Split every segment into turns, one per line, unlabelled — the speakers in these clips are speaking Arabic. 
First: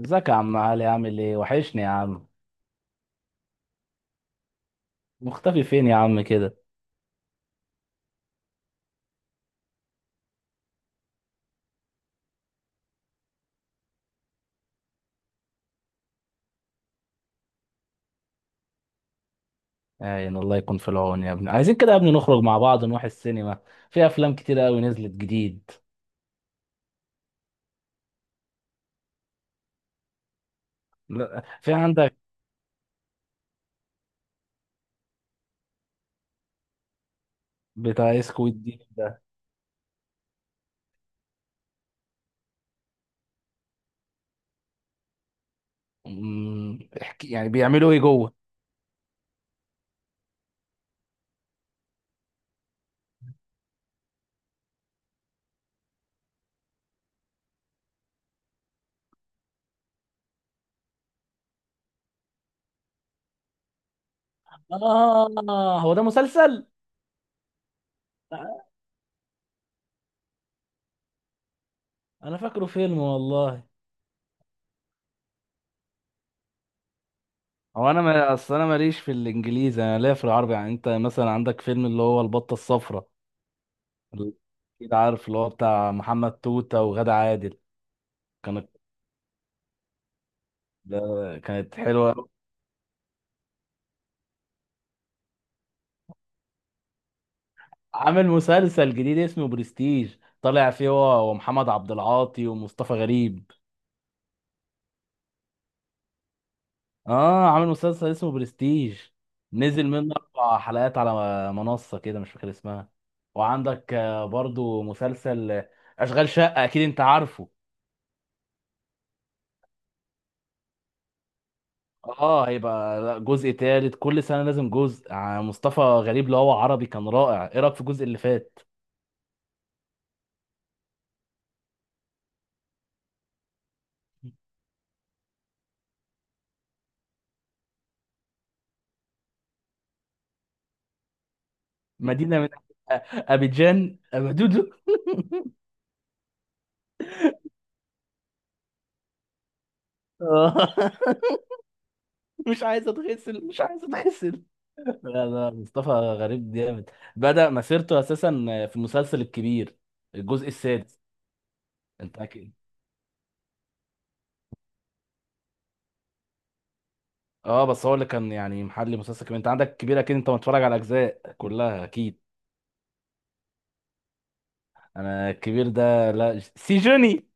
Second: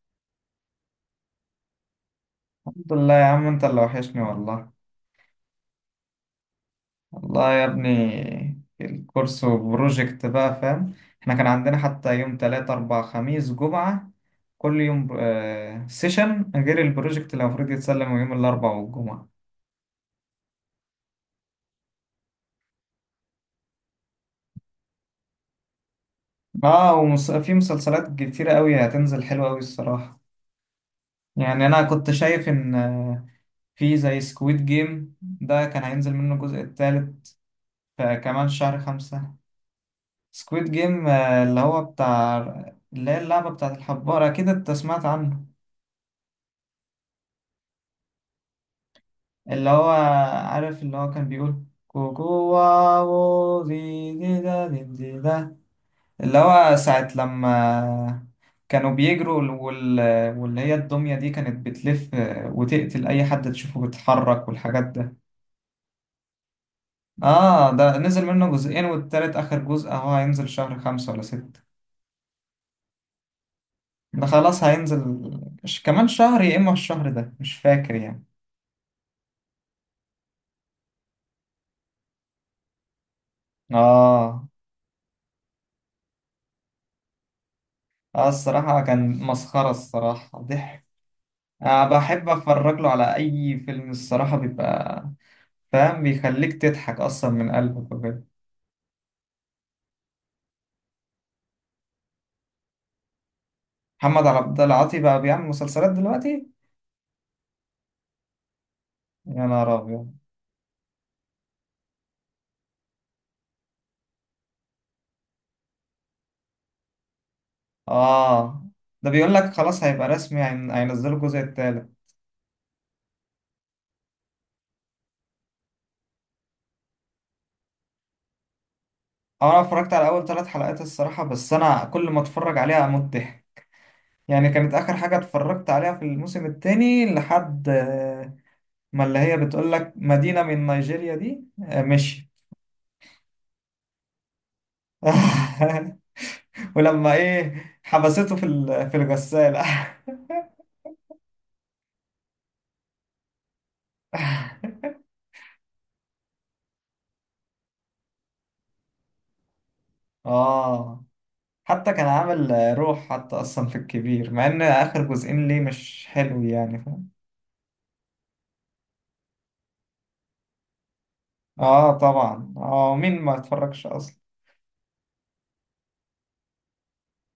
ازيك يا عم علي، عامل ايه؟ وحشني يا عم.
الحمد لله يا عم، انت اللي وحشني والله.
مختفي فين يا عم كده؟
والله يا ابني الكورس وبروجكت بقى، فاهم. احنا كان عندنا حتى يوم تلاتة أربعة خميس جمعة كل يوم سيشن، غير البروجكت اللي المفروض يتسلم يوم الأربعاء والجمعة.
عين الله يكون في العون يا ابني. عايزين كده يا ابني نخرج مع بعض، نروح السينما. في افلام كتير قوي نزلت جديد.
اه، وفي مسلسلات كتيرة قوي هتنزل حلوة قوي الصراحة.
لا،
يعني
في
أنا كنت
عندك.
شايف إن في زي سكويد جيم ده كان هينزل منه الجزء التالت.
بتاع
آه،
ايه،
كمان
سكويد
شهر
دي؟
خمسة. سكويد جيم اللي هو بتاع، اللي هي اللعبة بتاعت الحبارة، أكيد أنت سمعت عنه.
احكي يعني بيعملوا ايه جوه؟
اللي هو عارف، اللي هو كان بيقول كوكو واو دي دي دا دي دي دا، اللي هو ساعة لما كانوا بيجروا واللي هي الدمية دي كانت بتلف وتقتل أي حد تشوفه بيتحرك والحاجات ده.
اه، هو ده مسلسل؟
آه، ده نزل منه جزئين والتالت آخر جزء أهو هينزل شهر خمسة ولا ستة.
انا فاكره فيلم والله.
ده خلاص هينزل كمان شهر يا إما الشهر ده، مش
هو
فاكر
انا،
يعني.
ما اصل انا ماليش في الانجليزي، انا ليا في العربي، يعني انت مثلا عندك فيلم اللي هو البطه الصفراء. ال-
آه.
اكيد عارف اللي هو بتاع محمد توته وغادة عادل.
آه،
كان،
الصراحة كان مسخرة، الصراحة ضحك.
ده، كانت
أنا بحب
حلوة.
أتفرج له على أي فيلم، الصراحة بيبقى فاهم، بيخليك تضحك أصلا من قلبك وكده.
عامل مسلسل جديد اسمه برستيج، طالع فيه هو ومحمد عبد العاطي ومصطفى غريب.
محمد عبد العاطي بقى بيعمل مسلسلات دلوقتي؟
اه، عامل مسلسل اسمه برستيج.
يا نهار
نزل
أبيض.
منه اربع حلقات على منصة كده، مش فاكر اسمها. وعندك برضو مسلسل اشغال شقة، اكيد انت عارفه.
آه، ده بيقول لك خلاص هيبقى رسمي، هينزلوا الجزء التالت.
اه، هيبقى لا، جزء تالت، كل سنة لازم جزء. مصطفى غريب اللي هو عربي كان رائع. ايه رأيك في الجزء اللي فات؟
آه، أنا اتفرجت على أول ثلاث حلقات الصراحة، بس أنا كل ما أتفرج عليها أموت ضحك. يعني كانت آخر حاجة اتفرجت عليها في الموسم التاني لحد ما اللي هي بتقول لك مدينة من نيجيريا دي. آه، مشي.
مدينة من أبيجان أبدودو.
ولما ايه حبسته في الغسالة.
آه. مش عايز اتغسل، مش عايز اتغسل. لا، لا، مصطفى غريب جامد. بدأ مسيرته اساسا في المسلسل الكبير، الجزء السادس.
اه، حتى كان
انت
عامل.
اكيد.
روح حتى اصلا في الكبير، مع ان اخر جزئين ليه مش حلو يعني، فاهم.
اه، بس هو اللي كان يعني محلي مسلسل كبير. انت عندك الكبير اكيد، انت متفرج على اجزاء كلها
اه
اكيد.
طبعا. اه، مين ما اتفرجش اصلا.
انا الكبير ده، لا، سيجوني.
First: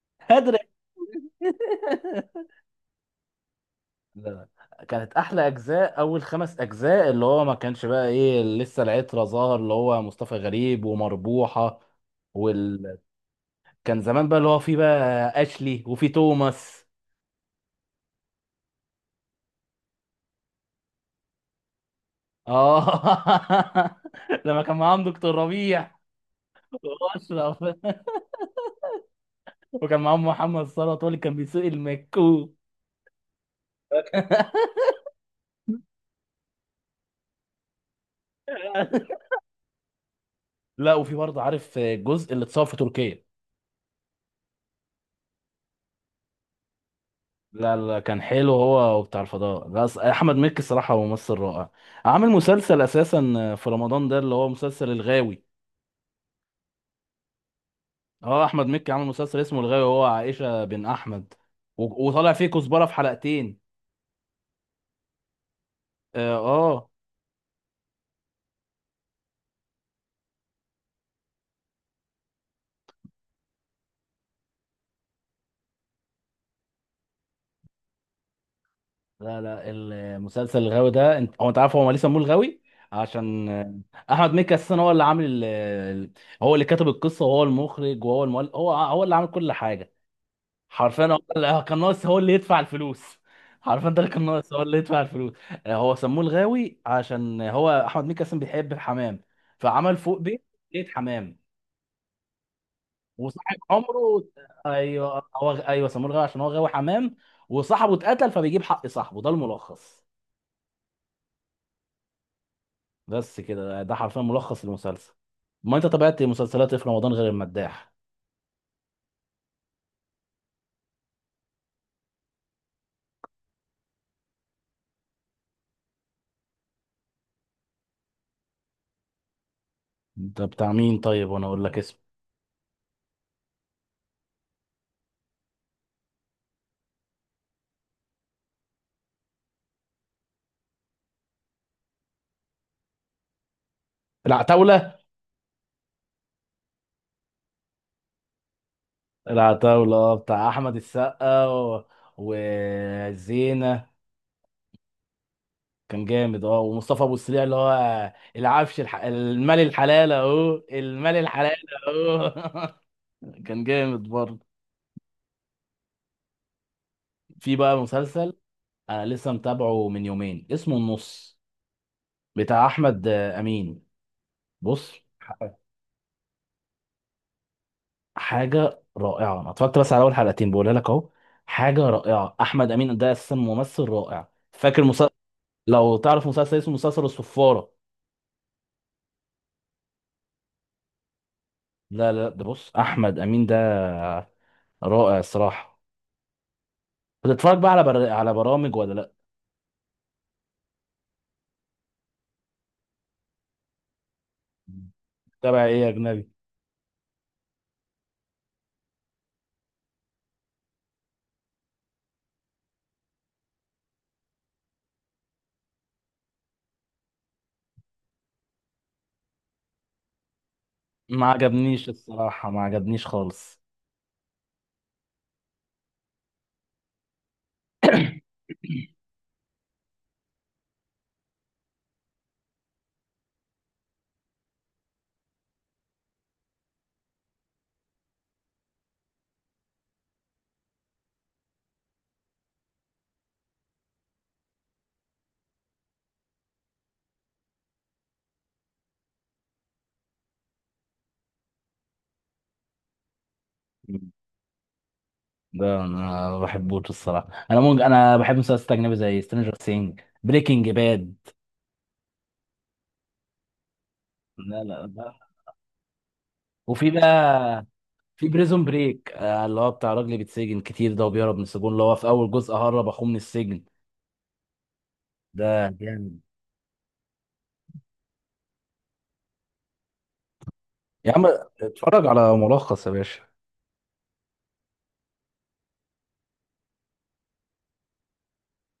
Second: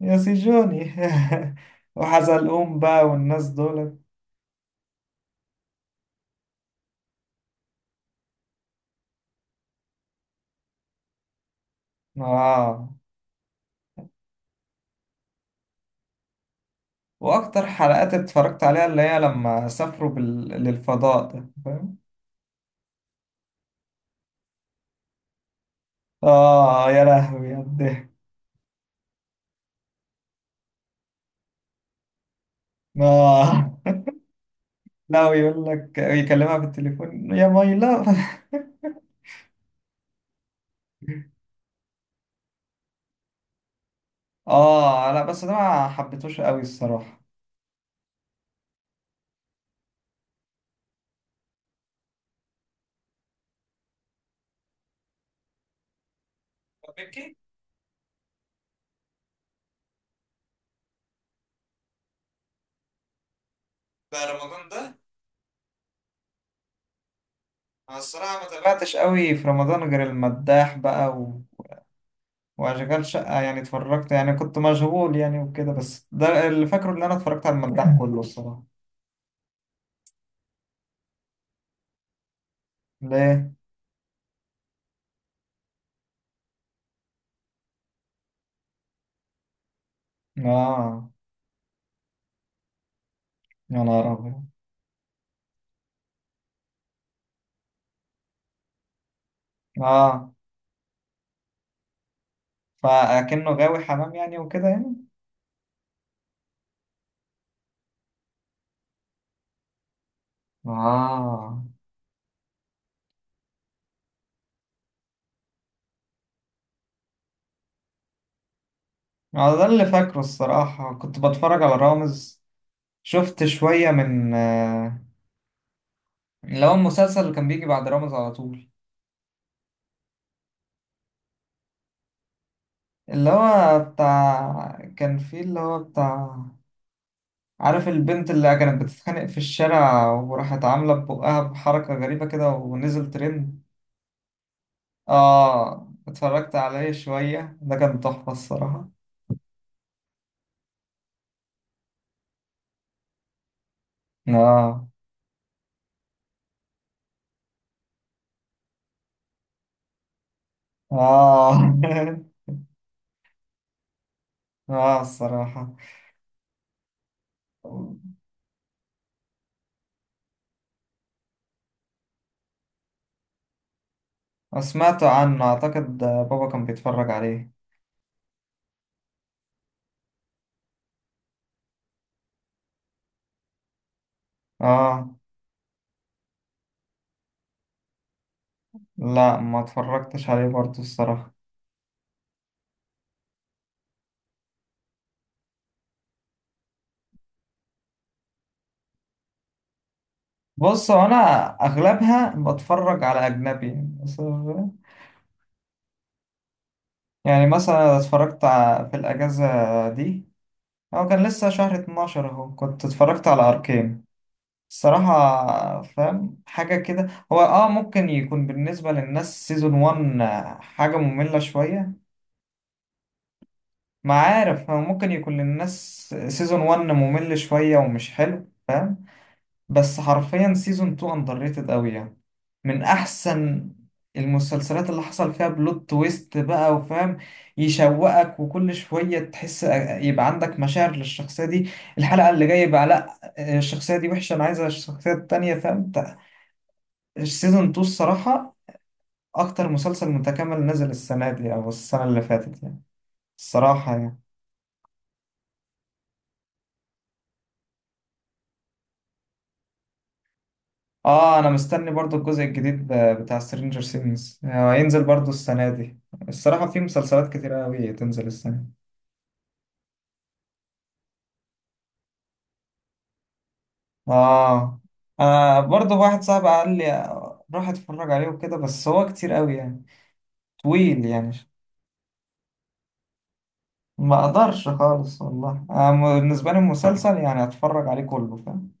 يا
هدري.
سيجوني. وحزلقوم بقى والناس دول.
لا، لا، كانت احلى اجزاء اول خمس اجزاء اللي هو ما كانش بقى ايه، لسه العترة ظاهر اللي هو مصطفى غريب ومربوحة.
اه.
وال... كان زمان بقى، اللي هو في بقى اشلي وفي توماس.
واكتر حلقات اتفرجت عليها اللي هي لما سافروا بال... للفضاء ده، فاهم.
اه. لما كان معاهم دكتور ربيع
اه، يا لهوي يا
واشرف.
الضحك.
وكان معاهم محمد صلاح، هو اللي كان بيسوق المكوك.
اه. لا، ويقول لك يكلمها بالتليفون يا ماي لاف.
لا، وفي برضه، عارف الجزء اللي اتصور في تركيا؟
اه، لا بس ده ما حبيتهوش قوي الصراحه.
لا، لا، كان حلو هو وبتاع الفضاء. لا، احمد مكي الصراحه هو ممثل رائع. عامل مسلسل اساسا في رمضان ده اللي هو مسلسل الغاوي.
بيكي.
اه، احمد مكي عامل مسلسل اسمه الغاوي، هو عائشه بن احمد. وطالع فيه كزبره في حلقتين.
بقى رمضان ده؟
اه. آه.
انا الصراحه ما تابعتش قوي في رمضان غير المداح بقى واشغال شقه يعني، اتفرجت يعني، كنت مشغول يعني وكده، بس ده اللي فاكره ان انا اتفرجت على المداح كله الصراحه.
لا، لا، المسلسل الغاوي ده، انت عارف هو ليه سموه الغاوي؟ عشان
ليه؟
احمد مكي اساسا هو اللي عامل هو اللي كتب القصه، وهو المخرج، وهو المؤلف، هو اللي عامل كل حاجه. حرفيا
اه.
كان ناقص هو اللي يدفع الفلوس.
يا
حرفيا ده
نهار
اللي كان
ابيض.
ناقص هو اللي يدفع الفلوس. هو سموه الغاوي عشان هو احمد مكي اصلا بيحب الحمام. فعمل فوق
اه،
بيت. بيت حمام.
فاكنه
وصاحب
غاوي حمام
عمره.
يعني وكده يعني.
ايوه، هو، ايوه، سموه الغاوي عشان هو غاوي حمام. وصاحبه اتقتل، فبيجيب حق صاحبه، ده الملخص.
اه.
بس كده، ده حرفيا ملخص المسلسل. ما انت تابعت مسلسلات ايه في رمضان غير المداح؟
على ده اللي فاكره الصراحة، كنت بتفرج على رامز. شفت شوية من اللي هو المسلسل اللي كان بيجي بعد رامز على طول.
انت بتاع مين طيب؟ وانا اقول لك اسمه.
اللي هو بتاع كان فيه اللي هو بتاع عارف البنت اللي كانت بتتخانق في الشارع وراحت عاملة ببقها بحركة غريبة كده ونزل ترند.
العتاولة.
اه، اتفرجت عليه شوية، ده كان تحفة الصراحة.
العتاولة، اه، بتاع احمد السقا و... وزينة.
اه.
كان جامد، اه، ومصطفى ابو السريع اللي هو العفش، المال الحلال، اهو المال
اه.
الحلال، اهو. كان جامد برضه.
اه الصراحة.
في بقى مسلسل، انا لسه متابعه من يومين، اسمه النص، بتاع احمد امين. بص،
سمعت عنه، اعتقد بابا كان بيتفرج عليه.
حاجه رائعه، انا اتفرجت بس على اول حلقتين، بقولها لك اهو. حاجه رائعه، احمد امين ده اساسا ممثل رائع. فاكر
اه،
مسلسل، لو تعرف مسلسل اسمه مسلسل الصفاره؟
لا ما اتفرجتش عليه برضه الصراحة.
لا، لا، لا، ده بص، احمد امين ده رائع الصراحه. بتتفرج بقى على برامج ولا لا؟
بص، هو انا اغلبها بتفرج على اجنبي. بس-
تابع ايه يا اجنبي؟
يعني مثلا اتفرجت في الاجازة دي، هو كان لسه شهر 12 اهو، كنت اتفرجت على اركين الصراحة، فاهم حاجة كده. هو اه ممكن يكون بالنسبة للناس سيزون 1 حاجة
ما
مملة
عجبنيش
شوية.
الصراحه، ما عجبنيش خالص.
ما عارف، هو ممكن يكون للناس سيزون 1 ممل شوية ومش حلو، فاهم. بس حرفيا سيزون 2 اندر ريتد قوي يعني، من احسن المسلسلات اللي حصل فيها بلوت تويست بقى، وفاهم يشوقك، وكل شوية تحس يبقى عندك مشاعر للشخصية دي، الحلقة اللي جاية يبقى لا، الشخصية دي وحشة انا عايزة الشخصية التانية، فاهم. السيزون 2 الصراحة اكتر مسلسل متكامل نزل السنة دي او السنة اللي فاتت يعني، الصراحة
مم.
يعني.
ده انا ما بحبوش الصراحه. انا ممكن، انا بحب مسلسلات اجنبي زي سترينجر سينج، بريكنج باد.
اه، انا مستني برضو الجزء الجديد بتاع سترينجر سينجز
لا، لا،
هينزل
ده،
برضو السنة دي. الصراحة في
وفي بقى،
مسلسلات كتيرة أوي تنزل
في بريزون
السنة.
بريك، اللي هو بتاع راجل بيتسجن كتير ده، وبيهرب من السجون، اللي هو في اول جزء هرب اخوه من السجن.
اه. انا
ده
برضه
جامد.
واحد صاحبي قال لي روح اتفرج عليه وكده، بس هو كتير قوي يعني، طويل
يا عم،
يعني.
اتفرج على ملخص يا باشا.
ما اقدرش خالص والله أنا بالنسبه لي المسلسل يعني اتفرج عليه كله، فاهم.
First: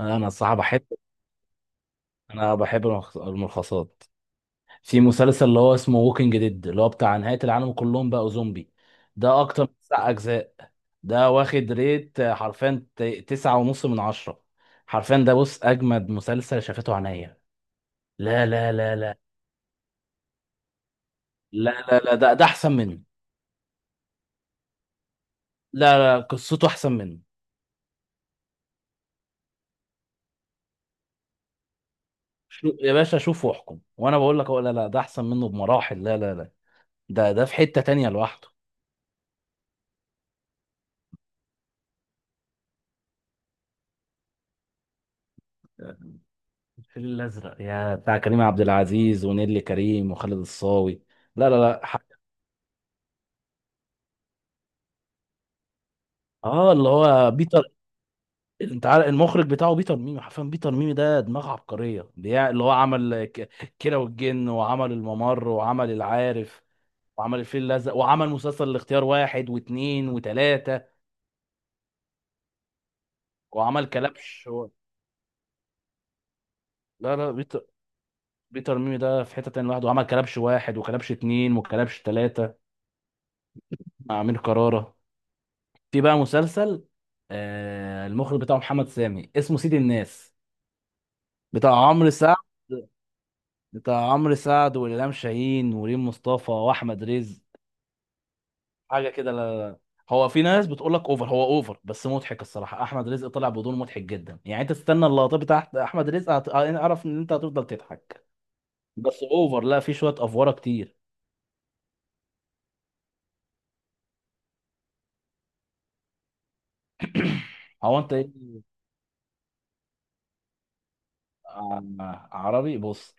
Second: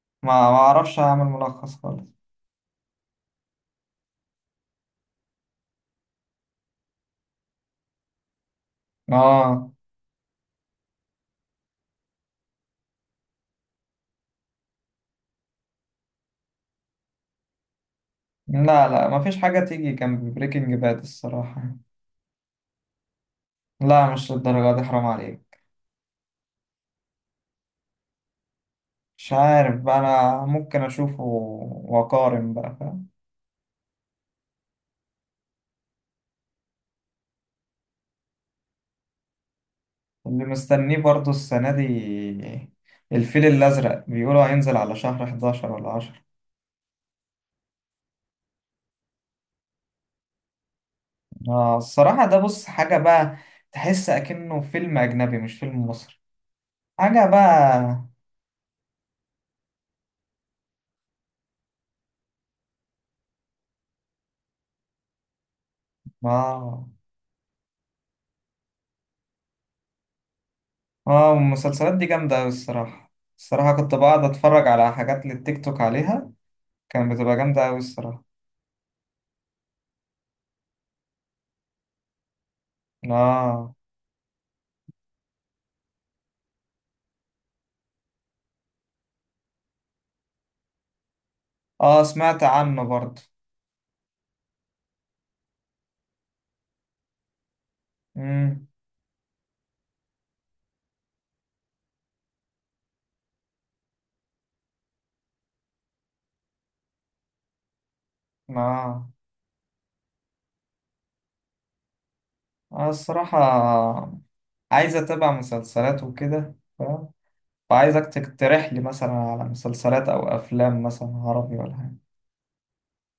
انا
ما
الصراحه
ما
بحب،
اعرفش اعمل ملخص خالص.
انا بحب الملخصات. في مسلسل اللي هو اسمه ووكينج ديد، اللي هو بتاع نهايه العالم، كلهم بقوا زومبي. ده اكتر
اه.
من تسع اجزاء. ده واخد ريت حرفيا تسعة ونص من عشرة. حرفيا ده بص، اجمد مسلسل شافته عينيا. لا، لا،
لا
لا،
لا،
لا.
ما فيش حاجه تيجي جنب بريكنج باد
لا،
الصراحه.
لا، لا، ده احسن منه.
لا، مش للدرجه دي، حرام عليك.
لا، لا، قصته احسن منه.
مش عارف بقى، انا ممكن اشوفه واقارن
شو
بقى.
يا باشا، شوف واحكم، وانا بقول لك أهو. لا، لا، ده احسن منه بمراحل، لا، لا، لا. ده في حتة تانية لوحده.
اللي مستنيه برضو السنة دي الفيل الأزرق، بيقولوا هينزل على شهر 11 ولا 10.
الفيل الازرق يا بتاع كريم عبد العزيز، ونيللي كريم، وخالد الصاوي؟ لا، لا،
آه
لا،
الصراحة ده، بص حاجة بقى، تحس أكنه فيلم أجنبي مش فيلم مصري،
اه، اللي
حاجة
هو بيتر.
بقى.
انت عارف المخرج بتاعه بيتر ميمي؟ حرفيا بيتر ميمي ده دماغ عبقريه، اللي هو عمل كيرة والجن، وعمل الممر، وعمل العارف،
آه.
وعمل الفيل الازرق، وعمل مسلسل الاختيار واحد واثنين وثلاثه.
آه، المسلسلات دي جامدة أوي الصراحة. الصراحة
وعمل
كنت بقعد
كلبش و...
أتفرج على حاجات للتيك توك عليها، كانت
لا، لا،
بتبقى
بيتر.
جامدة أوي الصراحة.
بيتر ميمي ده في حتة تانية لوحده، وعمل كلبش واحد، وكلبش اتنين، وكلبش تلاتة،
آه.
مع أمير كرارة. في بقى مسلسل، المخرج بتاعه محمد سامي، اسمه سيد الناس، بتاع
آه،
عمرو سعد.
سمعت عنه برضو.
بتاع عمرو سعد، وإلهام شاهين، وريم مصطفى، وأحمد رزق.
مم.
حاجة كده. لا، لا، لا. هو في ناس بتقول لك اوفر. هو اوفر بس مضحك، الصراحة أحمد رزق طلع بدون مضحك جدا. يعني أنت تستنى اللقطات بتاعت أحمد رزق، أعرف إن أنت هتفضل تضحك.
آه.
بس اوفر، لا، في شوية أفوارة كتير.
آه الصراحة، عايز أتابع مسلسلات وكده،
هو
فعايزك
أنت إيه؟
تقترح لي مثلا على مسلسلات أو أفلام مثلا عربي ولا حاجة.
عربي، بص.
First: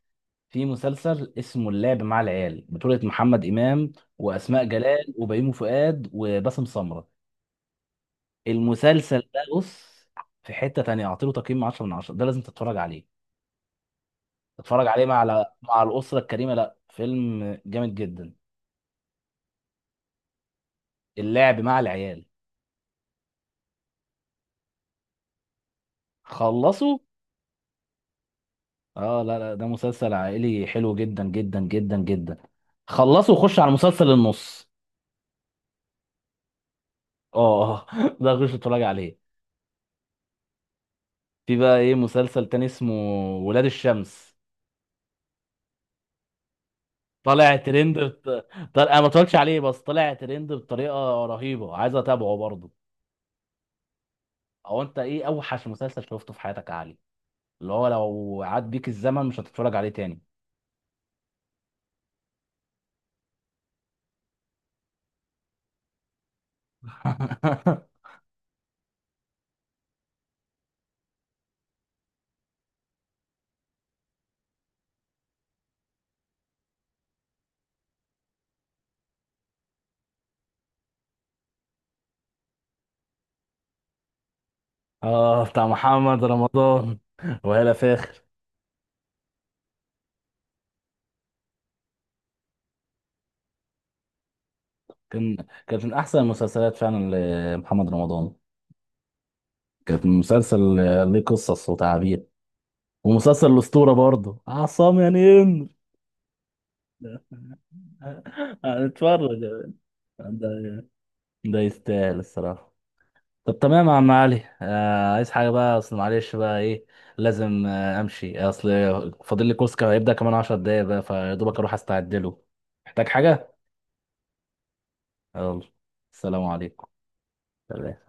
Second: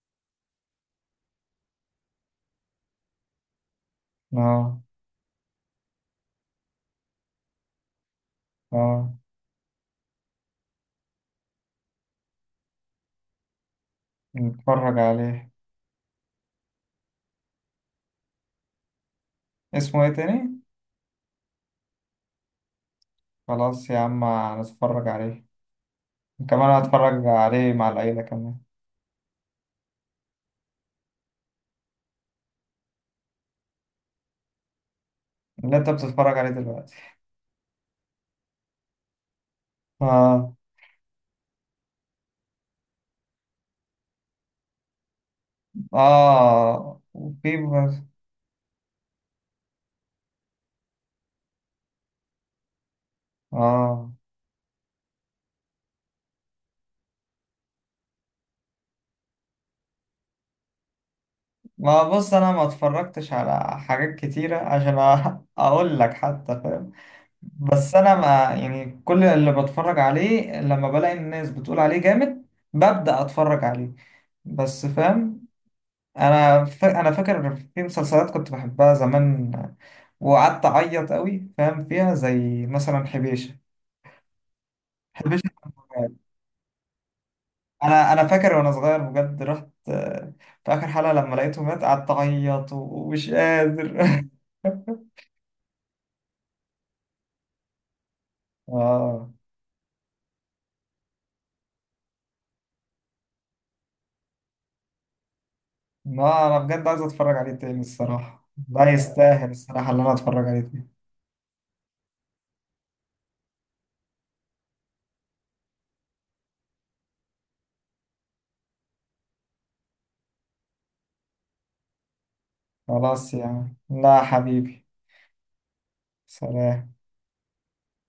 في مسلسل اسمه اللعب مع العيال، بطولة محمد إمام، وأسماء
آه.
جلال، وبيومي فؤاد، وباسم سمرة.
آه.
المسلسل ده بص، في حتة تانية، أعطيله تقييم 10 من 10، ده لازم تتفرج عليه. تتفرج
نتفرج
عليه مع
عليه.
مع الأسرة الكريمة. لا، فيلم جامد جدا.
اسمه إيه تاني؟
اللعب مع العيال.
خلاص يا عم هنتفرج عليه. كمان
خلصوا.
هتفرج عليه مع العيلة كمان.
اه، لا، لا، ده مسلسل عائلي حلو جدا جدا جدا جدا. خلصوا وخش على مسلسل النص.
اللي أنت بتتفرج عليه دلوقتي؟
اه. ده خش اتفرج عليه.
آه.
في بقى ايه مسلسل تاني، اسمه ولاد الشمس.
آه
طالع
وفي بس.
ترند انا ما اتفرجتش عليه، بس طالع ترند بطريقه رهيبه، عايز اتابعه برضه.
آه.
او انت ايه اوحش مسلسل شفته في حياتك يا علي، اللي هو لو عاد بيك الزمن مش هتتفرج عليه تاني؟
ما بص، أنا ما اتفرجتش على حاجات كتيرة عشان أقول لك حتى، فاهم. بس انا ما، يعني كل اللي بتفرج عليه لما بلاقي الناس بتقول عليه جامد ببدأ اتفرج عليه، بس فاهم. انا فاكر في مسلسلات كنت بحبها زمان وقعدت اعيط قوي فاهم فيها، زي مثلا حبيشة. حبيشة
اه، بتاع
كان مرعب.
محمد رمضان، وهلا
انا
فاخر.
انا فاكر وانا صغير بجد، رحت في اخر حلقة لما لقيته مات قعدت اعيط ومش قادر.
كان، كانت من احسن المسلسلات فعلا لمحمد رمضان.
اه،
كانت مسلسل ليه قصص وتعابير. ومسلسل الاسطوره برضه، عصام يا نين.
ما انا بجد عايز اتفرج عليه تاني الصراحة، ده
هنتفرج يا
يستاهل
بنت.
الصراحة اللي انا اتفرج
ده،
عليه تاني.
ده يستاهل الصراحة. طب تمام يا عم علي. عايز حاجة بقى؟ أصل معلش بقى، إيه، لازم أمشي، أصل فاضل لي كوسكا، هيبدأ كمان عشر دقايق بقى، فيا دوبك أروح أستعد له. محتاج
خلاص يا
حاجة؟
عم. لا حبيبي.
يلا، السلام عليكم.
سلام.
سلام.